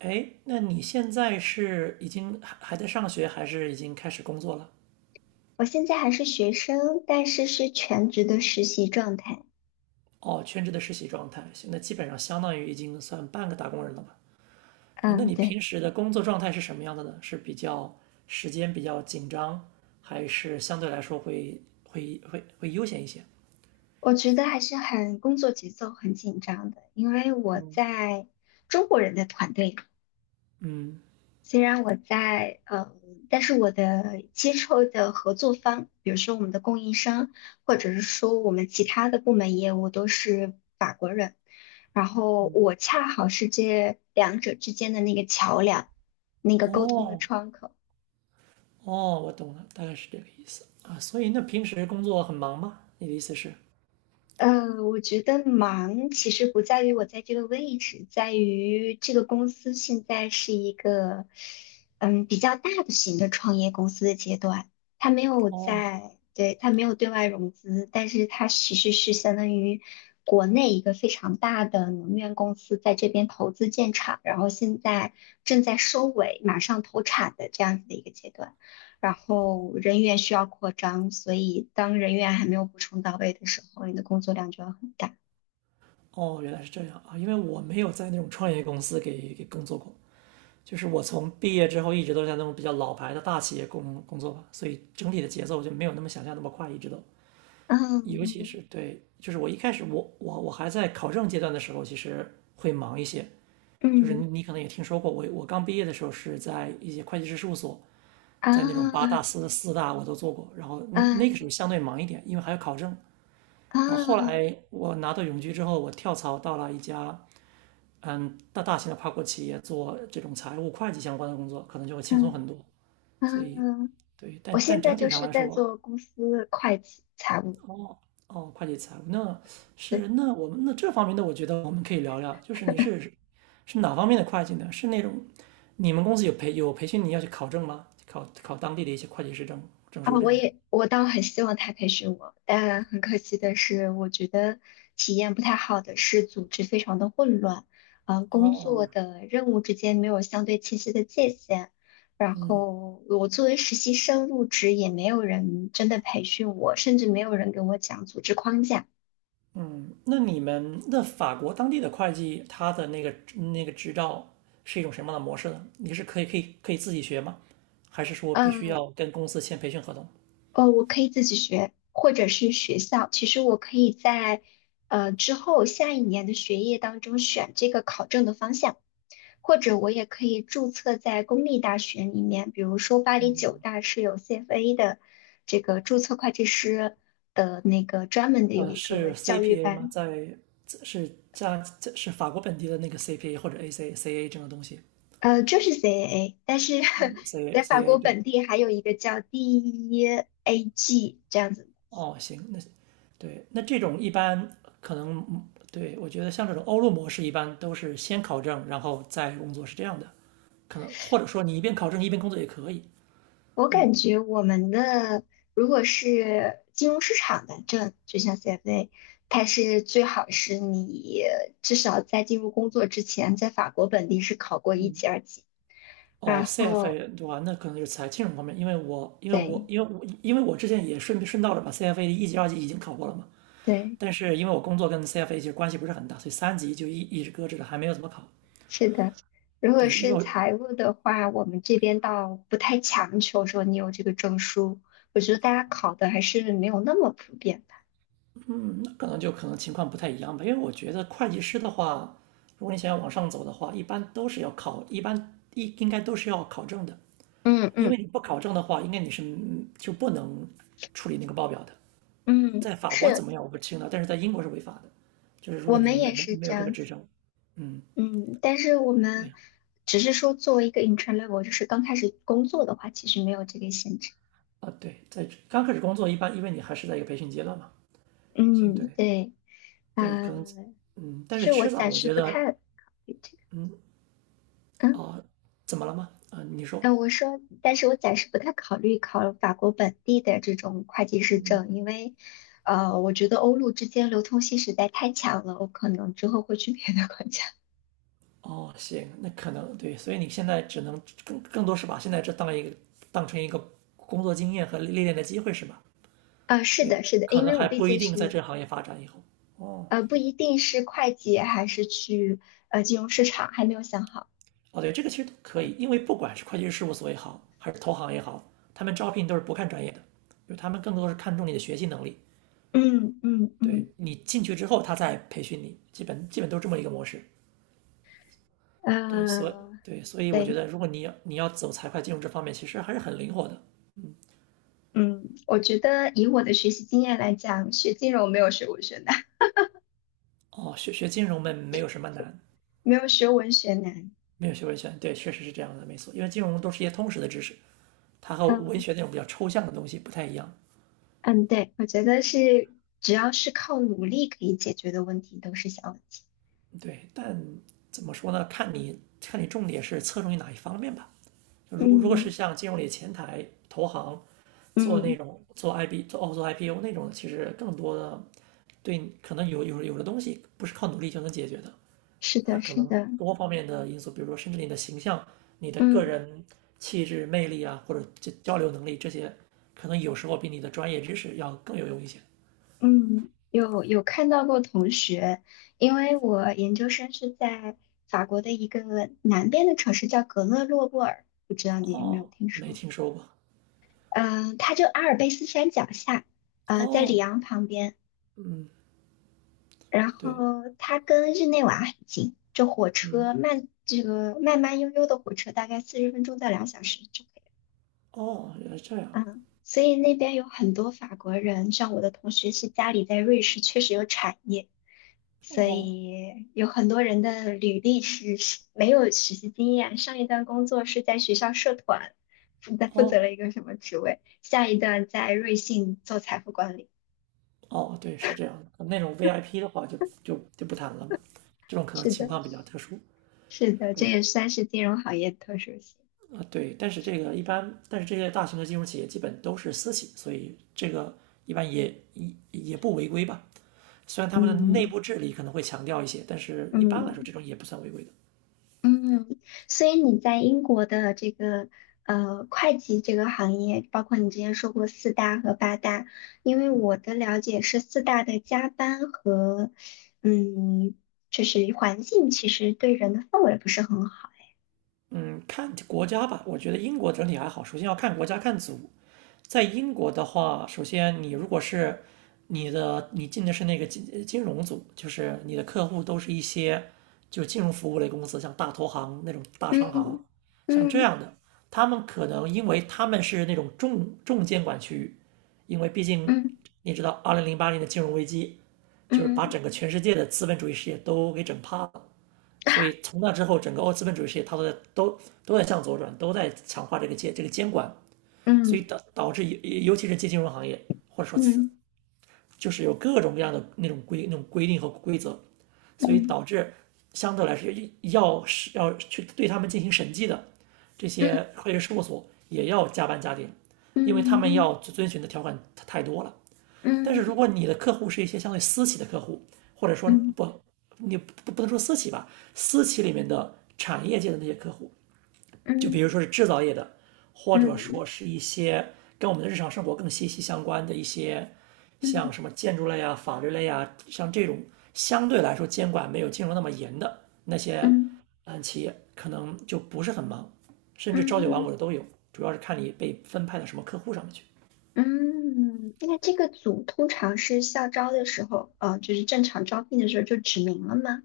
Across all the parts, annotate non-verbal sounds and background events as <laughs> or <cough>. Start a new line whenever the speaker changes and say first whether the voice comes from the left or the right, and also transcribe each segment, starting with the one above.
right: 哎，那你现在是已经还在上学，还是已经开始工作了？
left: 我现在还是学生，但是是全职的实习状态。
right: 哦，全职的实习状态，行那基本上相当于已经算半个打工人了吧？对，那
left: 嗯，
right: 你平
left: 对，
right: 时的工作状态是什么样的呢？是比较时间比较紧张，还是相对来说会悠闲一些？
left: 我觉得还是很工作节奏很紧张的，因为我在中国人的团队，
right: 嗯，
left: 虽然我在但是我的接触的合作方，比如说我们的供应商，或者是说我们其他的部门业务都是法国人，然后我恰好是这两者之间的那个桥梁，那个沟通的
right: 哦
left: 窗口。
right: 哦，我懂了，大概是这个意思啊。所以那平时工作很忙吗？你的意思是？
left: 我觉得忙其实不在于我在这个位置，在于这个公司现在是一个比较大的型的创业公司的阶段，它没有
right: 哦
left: 在，对，它没有对外融资，但是它其实是相当于国内一个非常大的能源公司在这边投资建厂，然后现在正在收尾，马上投产的这样子的一个阶段。然后人员需要扩张，所以当人员还没有补充到位的时候，你的工作量就要很大。
right: 哦，原来是这样啊，因为我没有在那种创业公司给工作过，就是我从毕业之后一直都在那种比较老牌的大企业工作吧，所以整体的节奏就没有那么想象那么快，一直都。
left: 嗯
right: 尤其
left: 嗯
right: 是对，就是我一开始我还在考证阶段的时候，其实会忙一些。就是你
left: 嗯，
right: 你可能也听说过，我刚毕业的时候是在一些会计师事务所，在那种八大
left: 啊，
right: 四大我都做过，然后嗯那个时候
left: 嗯，
right: 相对忙一点，因为还要考证。然后后
left: 啊，
right: 来我拿到永居之后，我跳槽到了一家嗯大型的跨国企业做这种财务会计相关的工作，可能就会轻松
left: 嗯
right: 很多。所以
left: 嗯，
right: 对，
left: 我
right: 但但
left: 现
right: 整
left: 在
right: 体
left: 就
right: 上
left: 是
right: 来
left: 在
right: 说，
left: 做公司会计财务。
right: 哦，哦，会计财务那是
left: 对。
right: 那我们那这方面的，我觉得我们可以聊聊，就是你是是哪方面的会计呢？是那种你们公司有培训你要去考证吗？考当地的一些会计师证证
left: 啊，
right: 书这
left: 我
right: 样的？
left: 也我倒很希望他培训我，但很可惜的是，我觉得体验不太好的是组织非常的混乱，工作
right: 哦，
left: 的任务之间没有相对清晰的界限，然后我作为实习生入职也没有人真的培训我，甚至没有人跟我讲组织框架。
right: 嗯，那你们那法国当地的会计，他的那个那个执照是一种什么样的模式呢？你是可以自己学吗？还是说必须
left: 嗯，
right: 要跟公司签培训合同？
left: 哦，我可以自己学，或者是学校。其实我可以在之后下一年的学业当中选这个考证的方向，或者我也可以注册在公立大学里面，比如说巴黎九大是有 CFA 的这个注册会计师的那个专门的有
right: 呃，
left: 一个
right: 是
left: 教育
right: CPA 吗？
left: 班，
right: 在是加这是法国本地的那个 CPA 或者 AC CA 这种东西
left: 就是 CAA，但是 <laughs>
right: ，CA
left: 在法国
right: CA 对。
left: 本地还有一个叫 DEAG 这样子。
right: 哦，行，那对，那这种一般可能嗯对我觉得像这种欧陆模式一般都是先考证，然后再工作是这样的，可能或者说你一边考证一边工作也可以。
left: 我感觉我们的如果是金融市场的证，就像 CFA，它是最好是你至少在进入工作之前，在法国本地是考过一级、二级。
right: 哦
left: 然后，
right: ，CFA 对吧？那可能就是财金融方面，因为我因为我
left: 对
right: 因为我因为我之前也顺顺道的把 CFA 的一级、二级已经考过了嘛，
left: 对，
right: 但是因为我工作跟 CFA 其实关系不是很大，所以三级就一直搁置着，还没有怎么考。
left: 是的。如果
right: 对，因为
left: 是
right: 我
left: 财务的话，我们这边倒不太强求说你有这个证书，我觉得大家考的还是没有那么普遍吧。
right: 那可能就可能情况不太一样吧，因为我觉得会计师的话，如果你想要往上走的话，一般都是要考，一般应该都是要考证的，
left: 嗯
right: 因为
left: 嗯
right: 你不考证的话，应该你是嗯就不能处理那个报表的。
left: 嗯，
right: 在法国怎
left: 是，
right: 么样我不清了，但是在英国是违法的，就是如
left: 我
right: 果你
left: 们
right: 没
left: 也
right: 没
left: 是
right: 没
left: 这
right: 有这个
left: 样。
right: 执
left: 子。
right: 照，嗯，
left: 嗯，但是我
right: 对
left: 们
right: 啊，
left: 只是说作为一个 intern level，就是刚开始工作的话，其实没有这个限制。
right: 啊对，在刚开始工作一般，因为你还是在一个培训阶段嘛，行，
left: 嗯，
right: 对，
left: 对，
right: 对，可能，
left: 呃，
right: 嗯，
left: 就
right: 但是
left: 是我
right: 迟早
left: 暂
right: 我
left: 时
right: 觉
left: 不
right: 得，
left: 太考虑这个。
right: 嗯，
left: 嗯，
right: 哦，怎么了吗？啊、你说，
left: 我说，但是我暂时不太考虑考法国本地的这种会计师证，因为，我觉得欧陆之间流通性实在太强了，我可能之后会去别的国家。
right: 哦，行，那可能对，所以你现在只能更多是把现在这当一个当成一个工作经验和历练的机会是吧？
left: <laughs> 啊，是
right: 对，
left: 的，是的，
right: 可
left: 因
right: 能
left: 为我
right: 还
left: 毕
right: 不一
left: 竟
right: 定在
left: 是，
right: 这个行业发展以后。哦，
left: 不一定是会计，还是去金融市场，还没有想好。
right: 哦，对，这个其实都可以，因为不管是会计师事务所也好，还是投行也好，他们招聘都是不看专业的，就是他们更多是看重你的学习能力。
left: 嗯嗯
right: 对，
left: 嗯，
right: 你进去之后，他再培训你，基本都是这么一个模式。对，所以
left: 呃，
right: 对，所以我觉
left: 对，
right: 得，如果你要走财会金融这方面，其实还是很灵活的。
left: 嗯，我觉得以我的学习经验来讲，学金融没有学文学难，
right: 哦，学金融没有什么难，
left: <laughs> 没有学文学难。
right: 没有学文学，对，确实是这样的，没错。因为金融都是一些通识的知识，它和文
left: 嗯
right: 学那种比较抽象的东西不太一样。
left: 嗯，对，我觉得是只要是靠努力可以解决的问题都是小问题。
right: 对，但怎么说呢？看你重点是侧重于哪一方面吧。如果如果是
left: 嗯
right: 像金融里前台、投行做那
left: 嗯，
right: 种做 IB 做哦做 IPO 那种，的，其实更多的对可能有的东西不是靠努力就能解决的。
left: 是
right: 它
left: 的，
right: 可
left: 是
right: 能
left: 的，
right: 多方面的因素，比如说甚至你的形象、你的个
left: 嗯
right: 人气质、魅力啊，或者这交流能力这些，可能有时候比你的专业知识要更有用一些。
left: 嗯，有有看到过同学，因为我研究生是在法国的一个南边的城市叫格勒诺布尔，不知道你有没有
right: 哦，
left: 听
right: 没
left: 说？
right: 听说过。
left: 嗯、它就阿尔卑斯山脚下，在里
right: 哦，
left: 昂旁边。
right: 嗯，
left: 然后
right: 对，
left: 它跟日内瓦很近，这火
right: 嗯，
left: 车慢，这个慢慢悠悠的火车大概40分钟到2小时就可以。
right: 哦，原来是这样。
left: 嗯，所以那边有很多法国人，像我的同学是家里在瑞士，确实有产业，所
right: 哦，
left: 以有很多人的履历是没有实习经验，上一段工作是在学校社团负责
right: 哦，
left: 了一个什么职位，下一段在瑞幸做财富管理。
right: 哦，对，是这样的。那种 VIP 的话就，就就不谈了嘛。这种可能
left: 是
right: 情
left: 的。
right: 况比较特殊。
left: 是的，这
right: 对，
left: 也算是金融行业的特殊性。
right: 啊，对，但是这个一般，但是这些大型的金融企业基本都是私企，所以这个一般也也也不违规吧。虽然他们的内
left: 嗯
right: 部治理可能会强调一些，但是一般来
left: 嗯
right: 说这种也不算违规的。
left: 嗯，所以你在英国的这个会计这个行业，包括你之前说过四大和八大，因为我的了解是四大的加班和嗯，就是环境其实对人的氛围不是很好。
right: 嗯，看国家吧，我觉得英国整体还好。首先要看国家看组，在英国的话，首先你如果是你的你进的是那个金融组，就是你的客户都是一些就金融服务类公司，像大投行那种大商行，
left: 嗯
right: 像这
left: 嗯
right: 样的，他们可能因为他们是那种重监管区域，因为毕竟
left: 嗯
right: 你知道，2008年的金融危机就是把
left: 嗯
right: 整个全世界的资本主义事业都给整趴了。所以从那之后，整个欧资本主义事业它都在都在向左转，都在强化这个监管，所以
left: 嗯
right: 导致尤其是金融行业或者说此
left: 嗯
right: 就是有各种各样的那种规定和规则，所以
left: 嗯
right: 导致相对来说要是要去对他们进行审计的这些
left: 嗯
right: 会计师事务所也要加班加点，因为他们
left: 嗯
right: 要遵循的条款太多了。但是如
left: 嗯
right: 果你的客户是一些相对私企的客户，或者说
left: 嗯
right: 不，你不能说私企吧，私企里面的产业界的那些客户，就比
left: 嗯
right: 如说是制造业的，或
left: 嗯
right: 者说
left: 嗯
right: 是一些跟我们的日常生活更息息相关的一些，像
left: 嗯。
right: 什么建筑类啊、法律类啊，像这种相对来说监管没有金融那么严的那些，
left: 嗯
right: 嗯，企业可能就不是很忙，甚至朝九晚五的
left: 嗯
right: 都有，主要是看你被分派到什么客户上面去。
left: 嗯，那这个组通常是校招的时候，就是正常招聘的时候就指明了吗？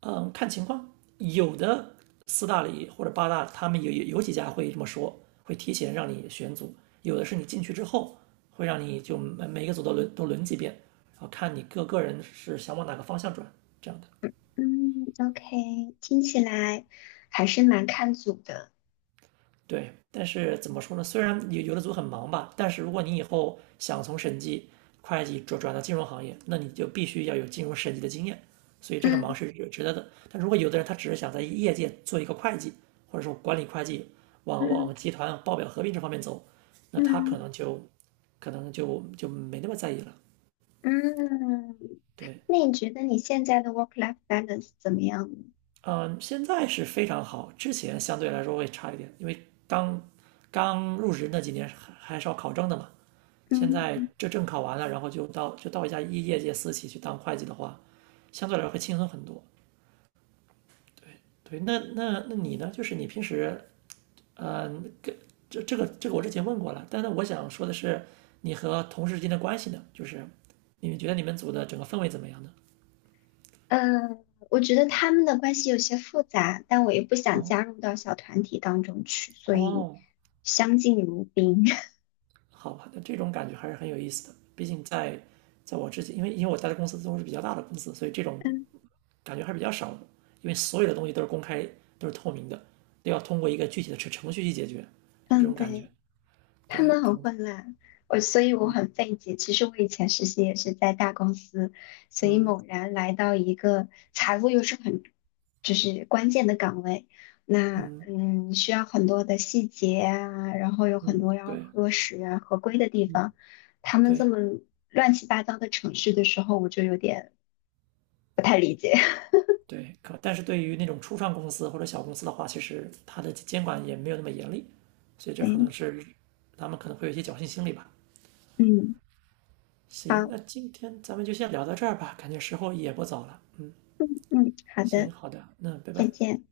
right: 嗯，看情况，有的四大里或者八大，他们有几家会这么说，会提前让你选组；有的是你进去之后，会让你就每个组都轮几遍，然后看你各个人是想往哪个方向转这样的。
left: 嗯，OK，听起来还是蛮看组的。
right: 对，但是怎么说呢？虽然有的组很忙吧，但是如果你以后想从审计、会计转到金融行业，那你就必须要有金融审计的经验，所以这个忙
left: 嗯
right: 是值得的。但如果有的人他只是想在业界做一个会计，或者说管理会计，往往
left: 嗯
right: 集团报表合并这方面走，那他可
left: 嗯
right: 能就可能就没那么在意了。
left: 嗯，
right: 对，
left: 那你觉得你现在的 work-life balance 怎么样呢？
right: 嗯，现在是非常好，之前相对来说会差一点，因为刚刚入职那几年还是要考证的嘛。现
left: 嗯，
right: 在这证考完了，然后就到一家业界私企去当会计的话，相对来说会轻松很多。对，那那你呢？就是你平时，嗯、跟这个我之前问过了，但是我想说的是，你和同事之间的关系呢？就是你们觉得你们组的整个氛围怎么样呢？
left: 呃，我觉得他们的关系有些复杂，但我也不想
right: 哦，
left: 加入到小团体当中去，所以
right: 哦，
left: 相敬如宾。<laughs>
right: 好吧，那这种感觉还是很有意思的。毕竟在在我之前，因为我待的公司都是比较大的公司，所以这种
left: 嗯
right: 感觉还是比较少的，因为所有的东西都是公开、都是透明的，都要通过一个具体的程序去解决，就这
left: 嗯，
right: 种感觉。
left: 对。他
right: 对，
left: 们
right: 可
left: 很
right: 能，
left: 混乱，我所以我
right: 嗯
left: 很费解。其实我以前实习也是在大公司，所以
right: 嗯
left: 猛然来到一个财务又是很就是关键的岗位，那
right: 嗯
left: 需要很多的细节啊，然后有很
right: 嗯，
left: 多要
right: 对，
left: 核实啊合规的地
right: 嗯
left: 方。他们这
right: 对
left: 么乱七八糟的程序的时候，我就有点
right: 对，可但是对于那种初创公司或者小公司的话，其实它的监管也没有那么严厉，所以这可能
left: 哎，
right: 是他们可能会有一些侥幸心理吧。
left: 嗯，
right: 行，
left: 好，
right: 那今天咱们就先聊到这儿吧，感觉时候也不早了。
left: 嗯，好
right: 行，
left: 的，
right: 好的，那拜
left: 再
right: 拜。
left: 见。